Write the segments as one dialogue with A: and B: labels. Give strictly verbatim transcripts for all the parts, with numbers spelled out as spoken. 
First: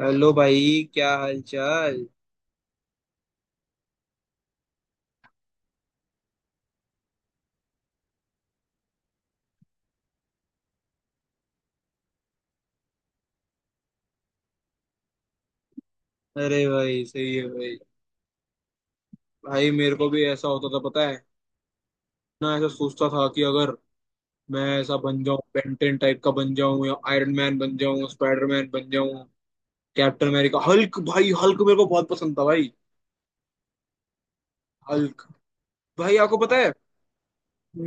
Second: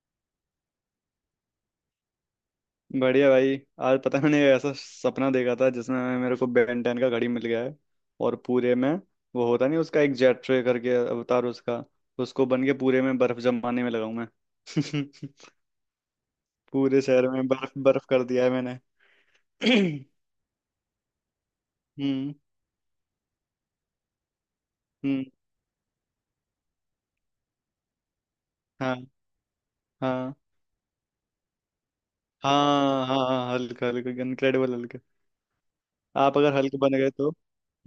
A: Hello भाई, क्या हाल चाल।
B: बढ़िया भाई। आज पता है मैंने ऐसा सपना देखा था जिसमें मेरे को बेन टेन का घड़ी मिल गया है। और पूरे में वो होता नहीं उसका एक जेट ट्रे करके अवतार उसका, उसको बन के पूरे में बर्फ जमाने में लगा हूं मैं।
A: अरे
B: पूरे
A: भाई,
B: शहर
A: सही है
B: में बर्फ
A: भाई।
B: बर्फ कर दिया है मैंने।
A: भाई मेरे को भी ऐसा होता था पता है,
B: हम्म।
A: ना ऐसा सोचता था कि अगर मैं ऐसा बन
B: हम्म।
A: जाऊं, बेंटेन टाइप का बन जाऊं, या आयरन मैन बन जाऊं, स्पाइडरमैन बन
B: हाँ
A: जाऊं, कैप्टन
B: हाँ।
A: America, Hulk. भाई हल्क मेरे को बहुत पसंद था भाई।
B: हाँ हाँ हाँ, Hulk Hulk Incredible Hulk.
A: Hulk. भाई आपको
B: आप अगर
A: पता है,
B: हल्क बन गए तो?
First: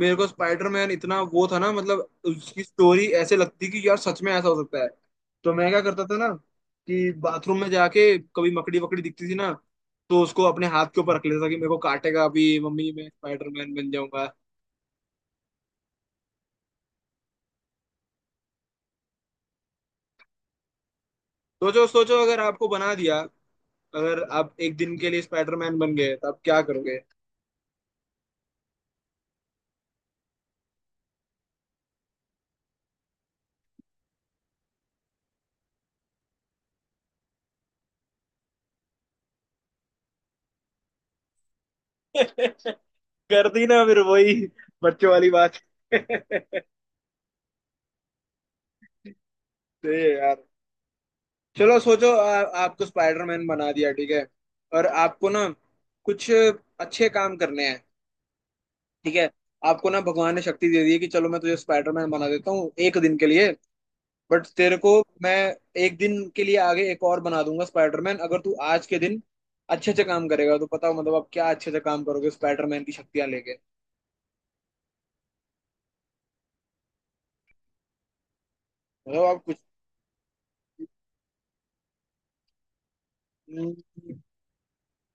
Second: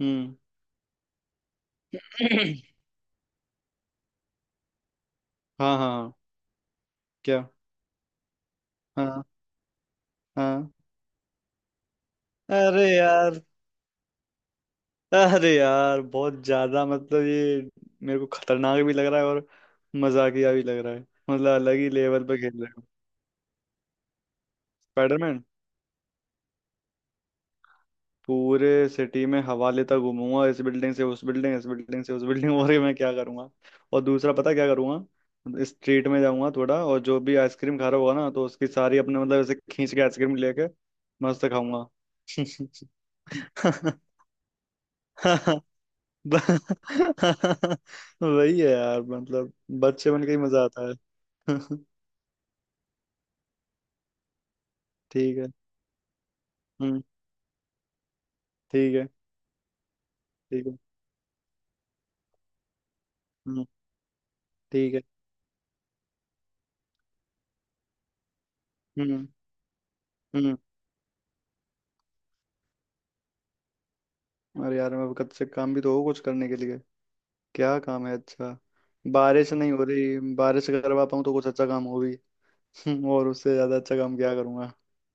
A: मेरे को स्पाइडरमैन इतना वो था ना, मतलब उसकी स्टोरी ऐसे लगती कि यार सच में ऐसा हो सकता है। तो मैं
B: हाँ हाँ
A: क्या करता
B: हाँ,
A: था ना, कि
B: क्या?
A: बाथरूम में जाके कभी मकड़ी वकड़ी
B: हाँ।
A: दिखती थी ना, तो उसको अपने
B: हाँ।
A: हाथ के ऊपर रख लेता था कि मेरे को काटेगा अभी,
B: अरे
A: मम्मी मैं
B: यार।
A: स्पाइडरमैन बन जाऊंगा।
B: अरे यार बहुत ज्यादा मतलब ये, मेरे को खतरनाक भी लग रहा है और मजाकिया भी लग रहा है। मतलब अलग
A: सोचो
B: ही
A: सोचो,
B: लेवल पे
A: अगर
B: खेल
A: आपको
B: रहे हो।
A: बना दिया, अगर आप एक दिन के लिए
B: स्पाइडरमैन?
A: स्पाइडरमैन बन गए तो आप क्या करोगे?
B: पूरे सिटी में हवा लेता घूमूंगा, इस बिल्डिंग से उस बिल्डिंग, इस बिल्डिंग से उस बिल्डिंग, और ये मैं क्या करूंगा। और दूसरा पता क्या करूंगा, स्ट्रीट में जाऊंगा थोड़ा, और जो भी आइसक्रीम खा रहा होगा ना तो उसकी सारी अपने मतलब ऐसे खींच के आइसक्रीम लेके मस्त खाऊंगा।
A: कर दी ना फिर वही बच्चों वाली बात। सही
B: वही है यार मतलब,
A: है
B: बच्चे बन के
A: यार।
B: ही मजा आता।
A: चलो सोचो, आ, आपको स्पाइडरमैन बना दिया, ठीक है? और आपको
B: ठीक है।
A: ना कुछ
B: हम्म।
A: अच्छे काम करने हैं,
B: ठीक है।
A: ठीक है। आपको ना भगवान ने
B: ठीक
A: शक्ति
B: है।
A: दे दी है कि चलो मैं तुझे स्पाइडरमैन बना देता हूँ एक दिन के लिए,
B: हम्म।
A: बट तेरे को
B: ठीक है।
A: मैं एक दिन के लिए आगे एक और बना दूंगा स्पाइडरमैन, अगर तू आज के दिन
B: हम्म।
A: अच्छे अच्छे काम
B: हम्म।
A: करेगा तो। पता हो मतलब आप क्या अच्छे अच्छे काम करोगे स्पाइडरमैन की शक्तियां लेके?
B: अरे यार मैं कब से काम भी तो हो कुछ करने के लिए। क्या काम है अच्छा?
A: मतलब आप
B: बारिश
A: कुछ,
B: नहीं हो रही, बारिश अगर करवा पाऊँ तो कुछ अच्छा काम हो भी। और उससे
A: हम्म,
B: ज्यादा अच्छा काम क्या करूंगा।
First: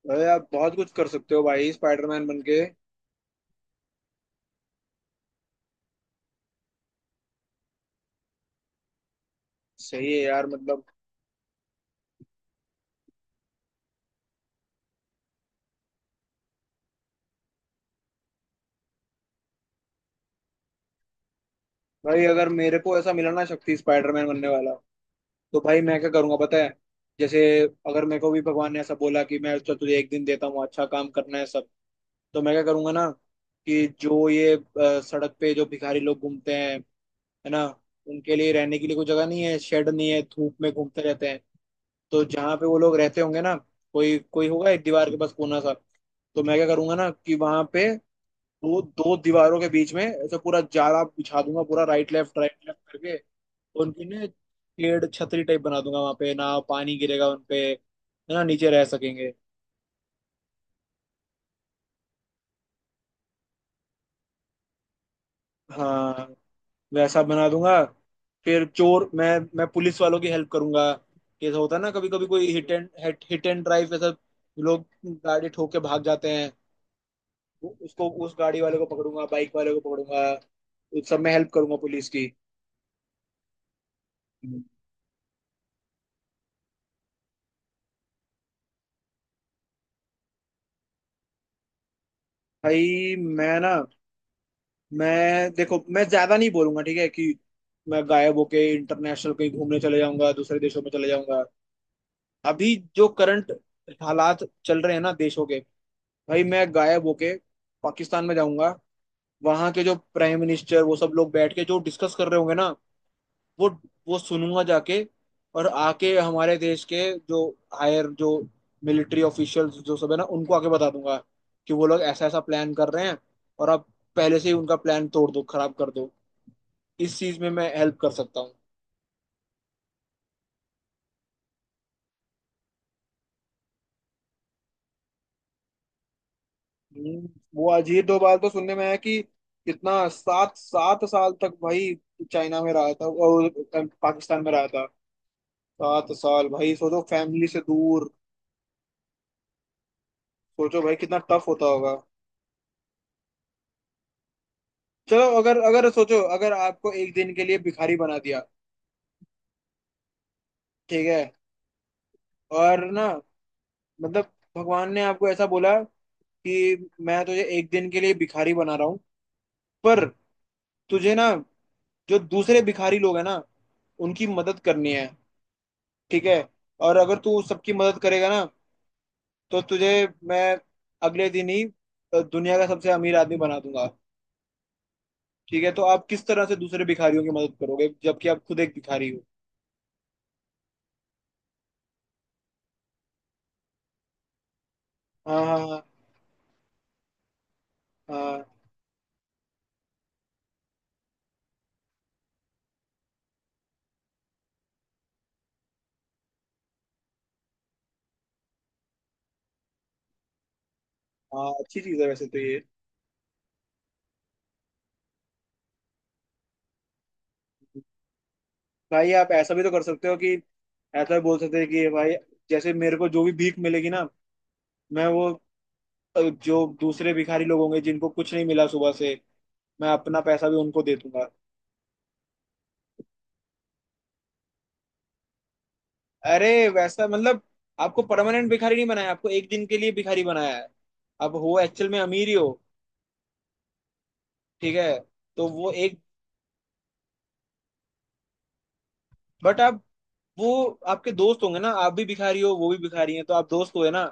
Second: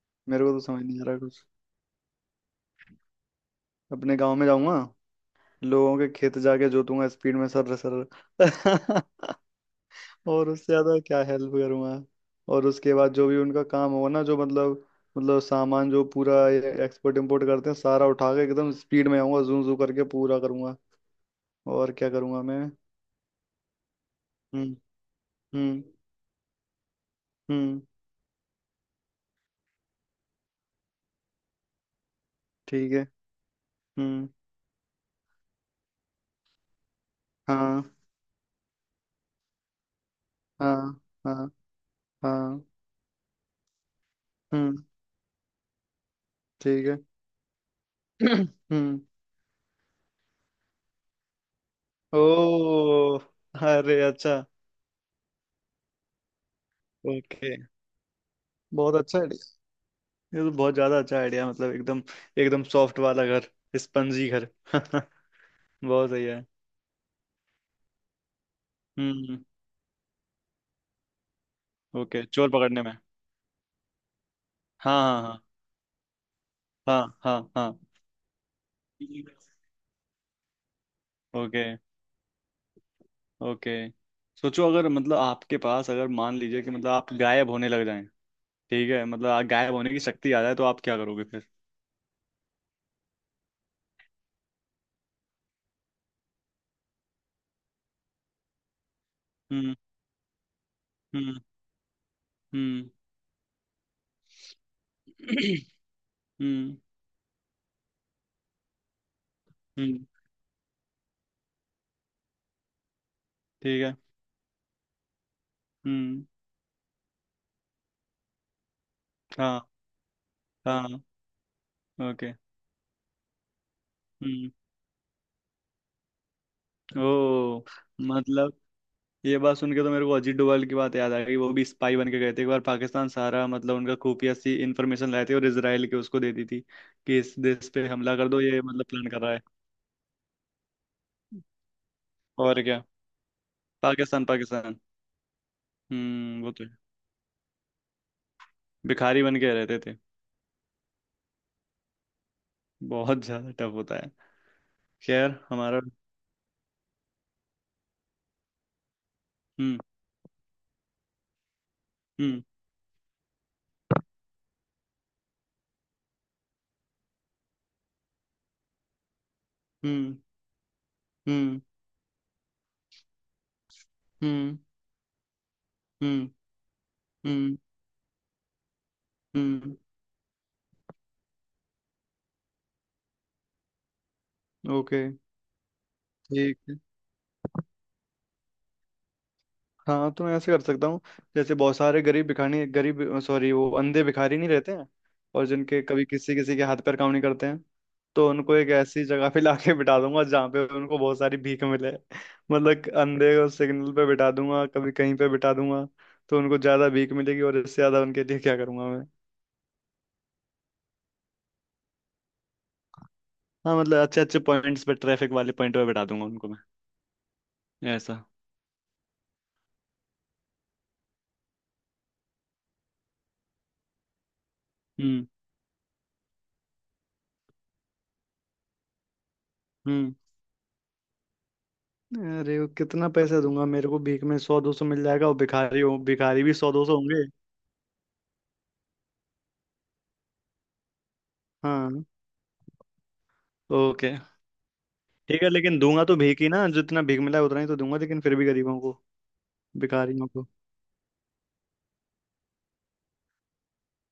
A: भाई
B: मेरे
A: आप
B: को तो
A: बहुत
B: समझ
A: कुछ
B: नहीं आ
A: कर
B: रहा
A: सकते हो
B: कुछ।
A: भाई स्पाइडरमैन बन के।
B: अपने गांव में जाऊंगा, लोगों के खेत जाके जोतूंगा स्पीड में, सर सर।
A: सही है यार
B: और उससे
A: मतलब।
B: ज्यादा क्या हेल्प करूंगा। और उसके बाद जो भी उनका काम होगा ना, जो मतलब, मतलब सामान जो पूरा एक्सपोर्ट इम्पोर्ट करते हैं सारा उठा के एकदम स्पीड में आऊंगा, जू जू करके पूरा करूंगा। और क्या
A: भाई
B: करूंगा
A: अगर
B: मैं।
A: मेरे को ऐसा मिला ना शक्ति स्पाइडरमैन बनने वाला,
B: हम्म।
A: तो भाई
B: हम्म।
A: मैं क्या करूंगा पता है? जैसे
B: हम्म।
A: अगर मेरे को भी भगवान ने ऐसा बोला कि मैं तो तुझे एक दिन देता हूँ, अच्छा काम करना है सब, तो मैं क्या करूंगा
B: ठीक है।
A: ना, कि जो
B: हम्म।
A: ये अ, सड़क पे जो भिखारी लोग घूमते हैं, है ना,
B: हाँ।
A: उनके लिए रहने के लिए कोई जगह नहीं है, शेड नहीं है, धूप में
B: हाँ
A: घूमते रहते हैं।
B: हाँ
A: तो जहाँ
B: हाँ।
A: पे वो लोग रहते होंगे ना, कोई कोई होगा एक
B: हम्म।
A: दीवार के पास कोना सा, तो मैं क्या
B: ठीक
A: करूंगा
B: है।
A: ना कि वहां पे दो
B: हम्म।
A: दो दीवारों के बीच में ऐसे पूरा जाला बिछा दूंगा पूरा, राइट लेफ्ट राइट लेफ्ट करके।
B: ओ। अरे
A: उनकी ना एक
B: अच्छा।
A: पेड़ छतरी टाइप बना दूंगा वहां पे, ना पानी गिरेगा
B: ओके।
A: उनपे, है ना, नीचे रह
B: बहुत अच्छा
A: सकेंगे।
B: आइडिया। ये तो बहुत ज्यादा अच्छा आइडिया मतलब एकदम, एकदम सॉफ्ट वाला घर, स्पंजी घर। बहुत सही
A: हाँ,
B: है।
A: वैसा बना दूंगा। फिर चोर मैं
B: हम्म।
A: मैं पुलिस वालों की हेल्प करूंगा। जैसा होता है ना, कभी
B: ओके
A: कभी कोई
B: चोर
A: हिट
B: पकड़ने
A: एंड
B: में।
A: हिट एंड ड्राइव ऐसा, लोग
B: हाँ हाँ।
A: गाड़ी ठोक के भाग जाते हैं,
B: हाँ हाँ हाँ
A: वो-
B: हाँ।
A: उसको, उस गाड़ी वाले को पकड़ूंगा, बाइक वाले को पकड़ूंगा, उस सब में हेल्प
B: ओके।
A: करूंगा पुलिस की।
B: ओके। सोचो अगर मतलब आपके पास अगर मान लीजिए कि मतलब आप गायब होने लग जाएं। ठीक है, मतलब आप गायब होने की शक्ति आ जाए तो आप क्या करोगे फिर।
A: भाई मैं ना, मैं, देखो मैं ज्यादा नहीं बोलूंगा, ठीक है, कि मैं गायब होके इंटरनेशनल कहीं
B: हम्म।
A: घूमने चले जाऊंगा, दूसरे देशों में चले
B: हम्म।
A: जाऊंगा। अभी
B: हम्म।
A: जो करंट हालात चल रहे हैं ना देशों के, भाई मैं
B: हम्म।
A: गायब होके पाकिस्तान में जाऊंगा। वहां के जो
B: हम्म।
A: प्राइम मिनिस्टर वो सब लोग बैठ के जो डिस्कस कर रहे होंगे ना, वो
B: ठीक है।
A: वो सुनूंगा जाके, और आके
B: हम्म।
A: हमारे देश के जो हायर जो मिलिट्री
B: हाँ।
A: ऑफिशियल्स जो सब है ना, उनको आके बता
B: हाँ।
A: दूंगा कि वो लोग ऐसा
B: ओके।
A: ऐसा प्लान कर रहे हैं, और आप पहले से
B: हम्म।
A: ही उनका प्लान तोड़ दो, खराब कर दो। इस चीज में
B: ओ।
A: मैं हेल्प कर सकता
B: मतलब,
A: हूँ।
B: ये बात सुन के तो मेरे को अजीत डोभाल की बात याद आ गई, वो भी स्पाई बन के गए थे एक बार पाकिस्तान, सारा मतलब उनका खुफिया सी इंफॉर्मेशन लाए थे और इसराइल के उसको दे दी थी कि
A: हम्म,
B: इस देश
A: वो
B: पे
A: अजीत
B: हमला कर
A: डोभाल
B: दो,
A: तो
B: ये
A: सुनने में
B: मतलब
A: आया
B: प्लान
A: कि
B: कर रहा है।
A: कितना सात सात साल तक भाई चाइना
B: और
A: में
B: क्या?
A: रहा था, और अ,
B: पाकिस्तान,
A: पाकिस्तान में रहा
B: पाकिस्तान।
A: था। सात
B: हम्म
A: साल
B: वो तो
A: भाई,
B: है।
A: सोचो फैमिली से दूर।
B: भिखारी बन के रहते थे।
A: सोचो भाई कितना टफ होता होगा।
B: बहुत ज्यादा टफ होता है।
A: चलो,
B: खैर
A: अगर
B: हमारा।
A: अगर सोचो, अगर आपको एक दिन के लिए भिखारी बना दिया,
B: हम्म।
A: ठीक है,
B: हम्म।
A: और ना, मतलब भगवान ने आपको ऐसा बोला कि मैं तुझे एक दिन के लिए भिखारी बना रहा हूँ, पर
B: हम्म।
A: तुझे ना
B: हम्म।
A: जो दूसरे भिखारी लोग हैं ना, उनकी
B: हम्म।
A: मदद करनी है, ठीक
B: हम्म।
A: है, और अगर तू
B: हम्म।
A: सबकी मदद करेगा ना, तो
B: हम्म,
A: तुझे मैं अगले दिन ही अ, दुनिया का सबसे अमीर आदमी बना दूंगा।
B: ओके।
A: ठीक है, तो आप किस तरह से
B: ठीक।
A: दूसरे भिखारियों की मदद करोगे जबकि आप खुद एक भिखारी हो?
B: हाँ तो मैं ऐसे कर सकता हूँ, जैसे बहुत सारे गरीब भिखारी, गरीब सॉरी, वो अंधे भिखारी नहीं रहते हैं
A: हाँ
B: और
A: हाँ
B: जिनके
A: हाँ,
B: कभी किसी किसी के हाथ पैर काम नहीं करते हैं, तो
A: हाँ,
B: उनको एक ऐसी जगह पे लाके बिठा दूंगा जहाँ पे उनको बहुत सारी भीख मिले। मतलब कि अंधे को सिग्नल पे बिठा दूंगा, कभी कहीं पे बिठा दूंगा, तो उनको ज्यादा भीख मिलेगी। और इससे ज्यादा उनके लिए क्या करूंगा मैं।
A: हाँ, अच्छी चीज है वैसे तो ये।
B: हाँ मतलब अच्छे अच्छे पॉइंट्स पे, ट्रैफिक वाले पॉइंट पे बिठा दूंगा उनको मैं, ऐसा।
A: भाई आप ऐसा भी तो कर सकते हो कि, ऐसा भी बोल सकते हैं कि भाई, जैसे मेरे को जो भी भीख मिलेगी ना, मैं
B: हम्म।
A: वो अ, जो दूसरे भिखारी लोग होंगे जिनको कुछ नहीं मिला सुबह से, मैं
B: हम्म।
A: अपना पैसा भी उनको दे दूंगा।
B: अरे वो कितना पैसा दूंगा, मेरे को भीख में सौ दो सौ मिल जाएगा और भिखारी हो भिखारी भी
A: अरे
B: सौ दो सौ
A: वैसा
B: होंगे।
A: मतलब, आपको परमानेंट भिखारी नहीं बनाया, आपको एक दिन के लिए भिखारी बनाया है, आप हो एक्चुअल में
B: हाँ।
A: अमीर ही हो।
B: ओके।
A: ठीक है,
B: ठीक
A: तो
B: है
A: वो
B: लेकिन
A: एक,
B: दूंगा तो भीख ही ना, जितना भीख मिला है उतना ही तो दूंगा, लेकिन फिर भी गरीबों को,
A: बट आप,
B: भिखारियों को।
A: वो आपके दोस्त होंगे ना, आप भी भिखारी हो वो भी भिखारी है तो आप दोस्त हुए ना,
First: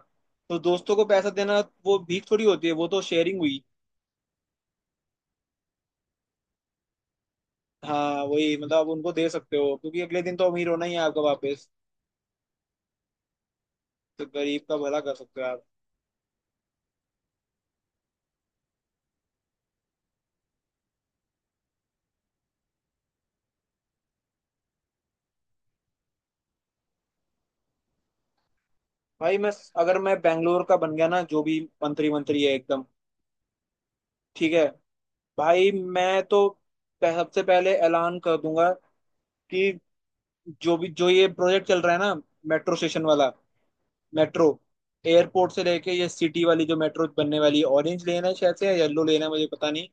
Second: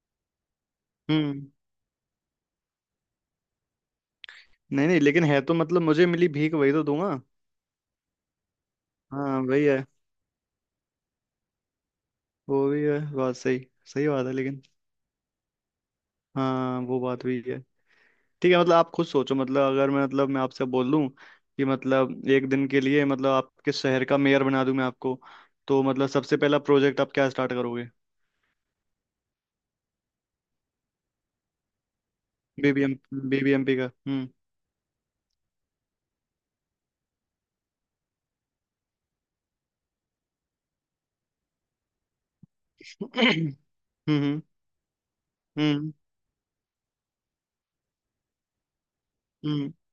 A: तो दोस्तों को पैसा
B: हम्म।
A: देना वो भीख थोड़ी होती है, वो तो शेयरिंग हुई।
B: नहीं नहीं, लेकिन है तो मतलब मुझे मिली भीख वही तो दूंगा।
A: हाँ वही मतलब, आप उनको दे
B: हाँ
A: सकते
B: वही
A: हो
B: है।
A: क्योंकि अगले दिन तो अमीर होना ही है आपका वापस।
B: वो भी है बात सही। सही
A: तो
B: बात है
A: गरीब
B: लेकिन।
A: का भला कर सकते हो आप।
B: हाँ वो बात भी है। ठीक है, मतलब आप खुद सोचो मतलब, अगर मैं मतलब मैं आपसे बोल दूं कि मतलब एक दिन के लिए मतलब आपके शहर का मेयर बना दूं मैं आपको, तो मतलब सबसे पहला प्रोजेक्ट आप क्या स्टार्ट करोगे।
A: भाई मैं, अगर मैं बैंगलोर का बन गया ना, जो भी मंत्री मंत्री है एकदम,
B: बीबीएम, बीबीएमपी का। हम्म।
A: ठीक है। भाई मैं तो पह- सबसे पहले ऐलान कर दूंगा कि जो भी जो ये प्रोजेक्ट चल रहा है ना, मेट्रो स्टेशन वाला,
B: हम्म। हम्म।
A: मेट्रो, एयरपोर्ट से लेके
B: हम्म।
A: ये सिटी वाली जो मेट्रो बनने वाली है, ऑरेंज लेना है शायद से, या येलो लेना है मुझे पता
B: हम्म।
A: नहीं,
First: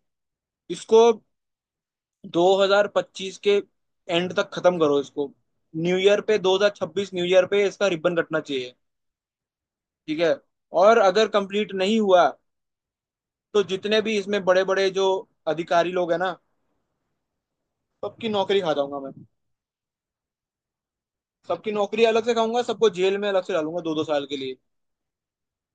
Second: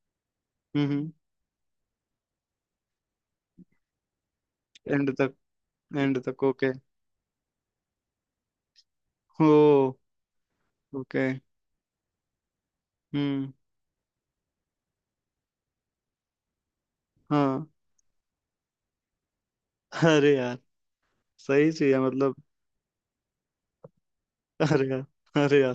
A: इसको
B: हम्म।
A: दो हज़ार पच्चीस के एंड तक खत्म करो,
B: एंड
A: इसको
B: तक।
A: न्यू ईयर
B: एंड
A: पे
B: तक ओके।
A: दो हज़ार छब्बीस, न्यू ईयर पे इसका रिबन कटना चाहिए,
B: हो।
A: ठीक है? और
B: ओके।
A: अगर कंप्लीट नहीं हुआ
B: हम्म।
A: तो जितने भी इसमें बड़े बड़े जो अधिकारी लोग हैं ना,
B: हाँ।
A: सबकी नौकरी खा जाऊंगा मैं।
B: अरे यार
A: सबकी
B: सही चीज है
A: नौकरी अलग से
B: मतलब।
A: खाऊंगा, सबको जेल में अलग से डालूंगा दो दो साल के लिए।
B: अरे यार। अरे यार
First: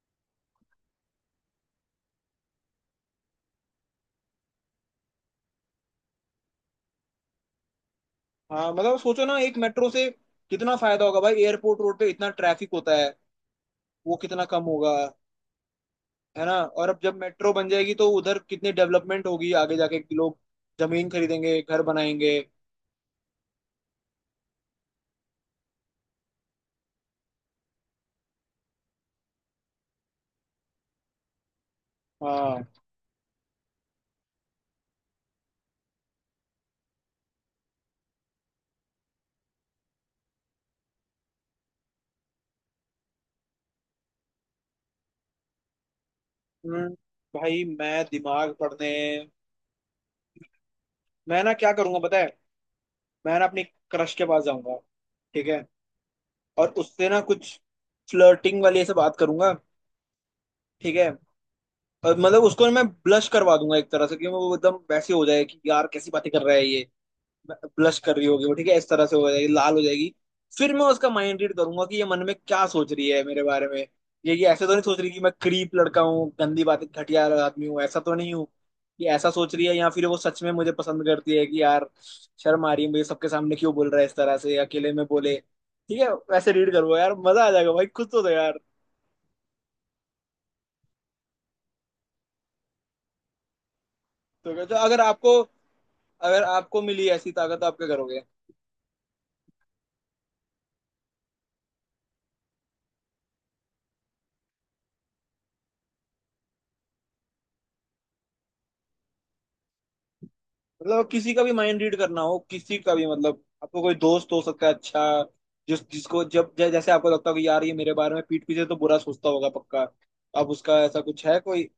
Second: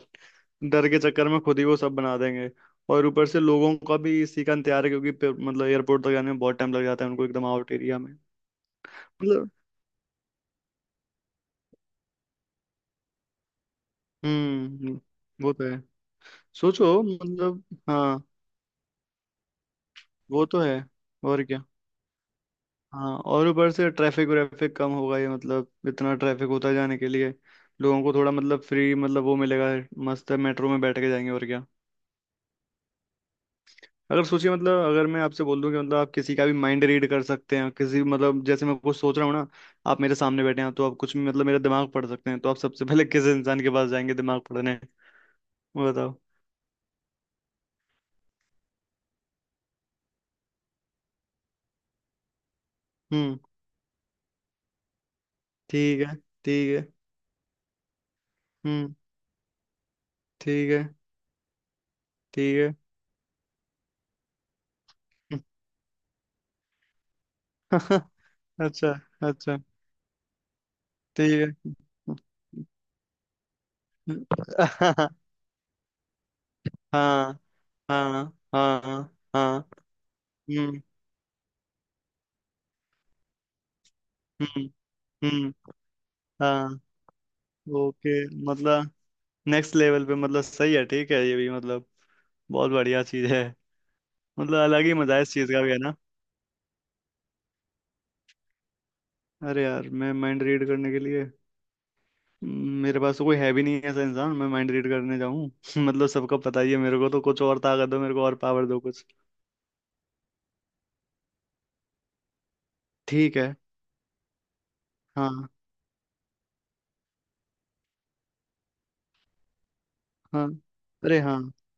B: डर के चक्कर में खुद ही वो सब बना देंगे। और ऊपर से लोगों का भी इसी का इंतजार है क्योंकि पे- मतलब एयरपोर्ट तक जाने में बहुत टाइम लग जाता है उनको, एकदम आउट एरिया में।
A: हाँ मतलब सोचो ना,
B: मतलब।
A: एक मेट्रो से कितना फायदा होगा भाई, एयरपोर्ट रोड पे इतना ट्रैफिक होता है, वो कितना कम
B: हम्म।
A: होगा,
B: हम्म, वो तो है।
A: है ना। और अब
B: सोचो
A: जब मेट्रो
B: मतलब।
A: बन जाएगी तो
B: हाँ
A: उधर कितनी डेवलपमेंट होगी आगे जाके, कि लोग
B: वो तो है।
A: जमीन
B: और
A: खरीदेंगे,
B: क्या।
A: घर बनाएंगे।
B: हाँ, और ऊपर से ट्रैफिक व्रैफिक कम होगा ये, मतलब इतना ट्रैफिक होता है जाने के लिए, लोगों को थोड़ा मतलब फ्री मतलब वो मिलेगा, मस्त है मेट्रो में बैठ के जाएंगे और क्या।
A: हाँ।
B: अगर सोचिए मतलब, अगर मैं आपसे बोल दूं कि मतलब आप किसी का भी माइंड रीड कर सकते हैं, किसी मतलब जैसे मैं कुछ सोच रहा हूँ ना, आप मेरे सामने बैठे हैं तो आप कुछ भी मतलब मेरा दिमाग पढ़ सकते हैं, तो आप सबसे पहले किस इंसान के पास जाएंगे दिमाग पढ़ने, वो बताओ।
A: हम्म, भाई मैं दिमाग पढ़ने, मैं ना क्या करूंगा पता है,
B: हम्म।
A: मैं ना अपनी क्रश के पास जाऊंगा, ठीक है,
B: ठीक है।
A: और
B: ठीक है।
A: उससे ना कुछ फ्लर्टिंग वाली ऐसे
B: हम्म।
A: बात करूंगा,
B: ठीक है।
A: ठीक है, और मतलब उसको
B: ठीक
A: मैं ब्लश करवा दूंगा एक तरह से, कि वो एकदम वैसे हो
B: है।
A: जाए कि यार कैसी बातें कर रहा है ये। ब्लश कर रही होगी वो, ठीक है, इस
B: अच्छा।
A: तरह से हो जाएगी,
B: अच्छा।
A: लाल हो जाएगी। फिर मैं उसका माइंड रीड
B: ठीक
A: करूंगा कि ये मन में क्या सोच रही है मेरे बारे में, ये ये ऐसे तो नहीं सोच
B: है।
A: रही कि मैं क्रीप लड़का हूँ, गंदी बातें, घटिया
B: हाँ।
A: आदमी हूँ, ऐसा तो नहीं
B: हाँ।
A: हूँ, कि
B: हाँ
A: ऐसा सोच रही
B: हाँ।
A: है, या फिर वो सच में मुझे
B: हम्म।
A: पसंद करती है कि यार शर्म आ रही है मुझे, सबके सामने क्यों बोल रहा है इस तरह से,
B: हम्म।
A: अकेले में बोले,
B: हम्म।
A: ठीक है वैसे रीड
B: हाँ।
A: करो यार, मजा आ जाएगा भाई, खुद
B: ओके।
A: तो दो यार।
B: मतलब नेक्स्ट लेवल पे मतलब सही है, ठीक है, ये भी मतलब बहुत बढ़िया चीज है। मतलब
A: तो, तो
B: अलग ही
A: अगर
B: मजा है
A: आपको,
B: इस चीज का भी है ना।
A: अगर आपको मिली ऐसी ताकत तो आप क्या करोगे?
B: अरे यार मैं माइंड रीड करने के लिए, हम्म, मेरे पास तो कोई है भी नहीं ऐसा इंसान मैं माइंड रीड करने जाऊं। मतलब सबको पता ही है मेरे को, तो कुछ और ताकत दो मेरे को, और पावर दो कुछ।
A: मतलब किसी का भी माइंड रीड करना हो, किसी का भी
B: ठीक
A: मतलब,
B: है।
A: आपको कोई दोस्त हो सकता है अच्छा,
B: हाँ।
A: जिस जिसको जब जै, जैसे आपको लगता हो कि यार ये मेरे बारे में पीठ पीछे तो बुरा सोचता होगा पक्का,
B: हाँ।
A: अब उसका ऐसा
B: अरे
A: कुछ
B: हाँ।
A: है कोई?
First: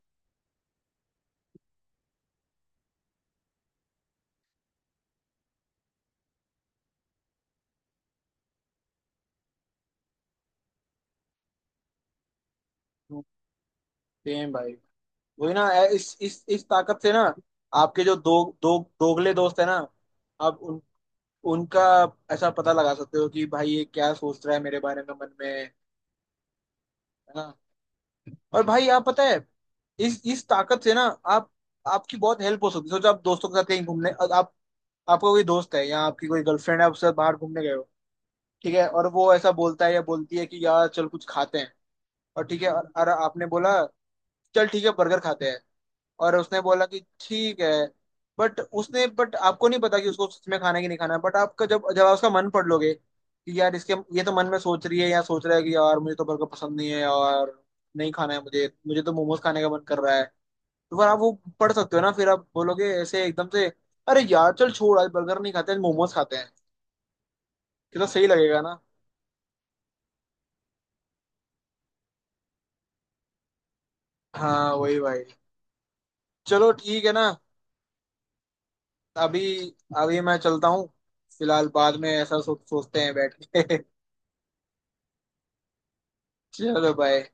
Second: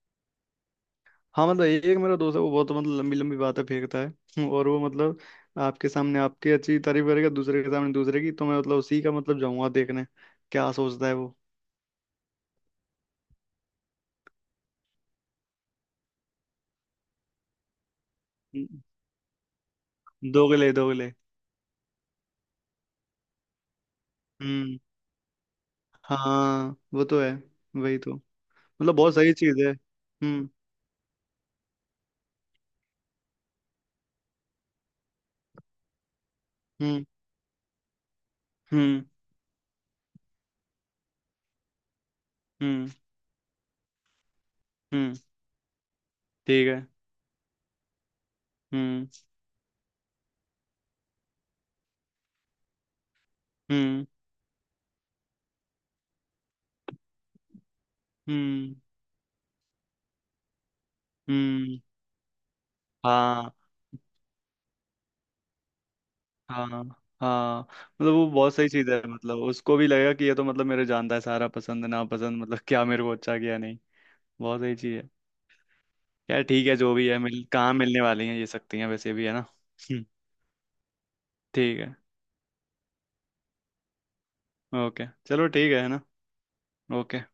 B: हाँ मतलब एक मेरा दोस्त है, वो बहुत मतलब लंबी लंबी बातें फेंकता है और वो मतलब आपके सामने आपकी अच्छी तारीफ करेगा, दूसरे के सामने दूसरे की, तो मैं मतलब उसी का मतलब जाऊंगा देखने क्या सोचता है वो।
A: सेम भाई, वही ना, ऐ- इस इस इस ताकत से ना, आपके जो दो, दो
B: हम्म,
A: दोगले दोस्त है ना, आप
B: दोगले
A: उन
B: दोगले।
A: उनका ऐसा पता लगा सकते हो कि भाई ये क्या सोच रहा है
B: हम्म।
A: मेरे बारे में मन में, है
B: हाँ वो तो है।
A: ना।
B: वही तो।
A: और भाई
B: मतलब
A: आप
B: बहुत
A: पता
B: सही
A: है,
B: चीज है।
A: इस इस
B: हम्म।
A: ताकत से ना, आप, आपकी बहुत हेल्प हो सकती है। सोचो आप दोस्तों के साथ कहीं घूमने, आप आपका कोई दोस्त है या आपकी कोई गर्लफ्रेंड है
B: हम्म।
A: उससे बाहर घूमने गए हो, ठीक है,
B: हम्म।
A: और वो ऐसा बोलता है या बोलती है कि यार चल कुछ खाते हैं, और ठीक है,
B: हम्म।
A: और, और आपने बोला चल ठीक है
B: हम्म।
A: बर्गर खाते हैं, और उसने
B: ठीक
A: बोला
B: है।
A: कि ठीक है, बट उसने,
B: हम्म।
A: बट आपको नहीं पता कि उसको सच में खाना है कि नहीं खाना है, बट आपका, जब जब आप उसका मन पढ़ लोगे कि यार इसके
B: हम्म।
A: ये तो मन में सोच रही है या सोच रहा है कि यार मुझे तो बर्गर पसंद नहीं है और नहीं खाना है मुझे
B: हम्म।
A: मुझे तो मोमोज खाने का मन कर रहा है, तो फिर आप वो पढ़
B: हम्म।
A: सकते हो ना, फिर आप बोलोगे ऐसे एकदम
B: हाँ।
A: से, अरे यार चल छोड़, आज बर्गर नहीं खाते, आज मोमोज खाते हैं।
B: हाँ। हाँ
A: कितना
B: मतलब
A: सही
B: वो बहुत
A: लगेगा
B: सही
A: ना।
B: चीज है, मतलब उसको भी लगेगा कि ये तो मतलब मेरे जानता है सारा पसंद नापसंद मतलब क्या मेरे को अच्छा क्या नहीं। बहुत
A: हाँ
B: सही चीज
A: वही
B: है।
A: भाई।
B: यार ठीक
A: चलो
B: है, जो
A: ठीक
B: भी
A: है
B: है
A: ना,
B: मिल कहाँ मिलने वाली हैं ये सकती हैं वैसे भी, है ना।
A: अभी,
B: हम्म,
A: अभी मैं चलता हूँ, फिलहाल
B: ठीक है।
A: बाद में ऐसा सो, सोचते हैं बैठ के।
B: ओके चलो, ठीक है है ना।
A: चलो भाई।
B: ओके।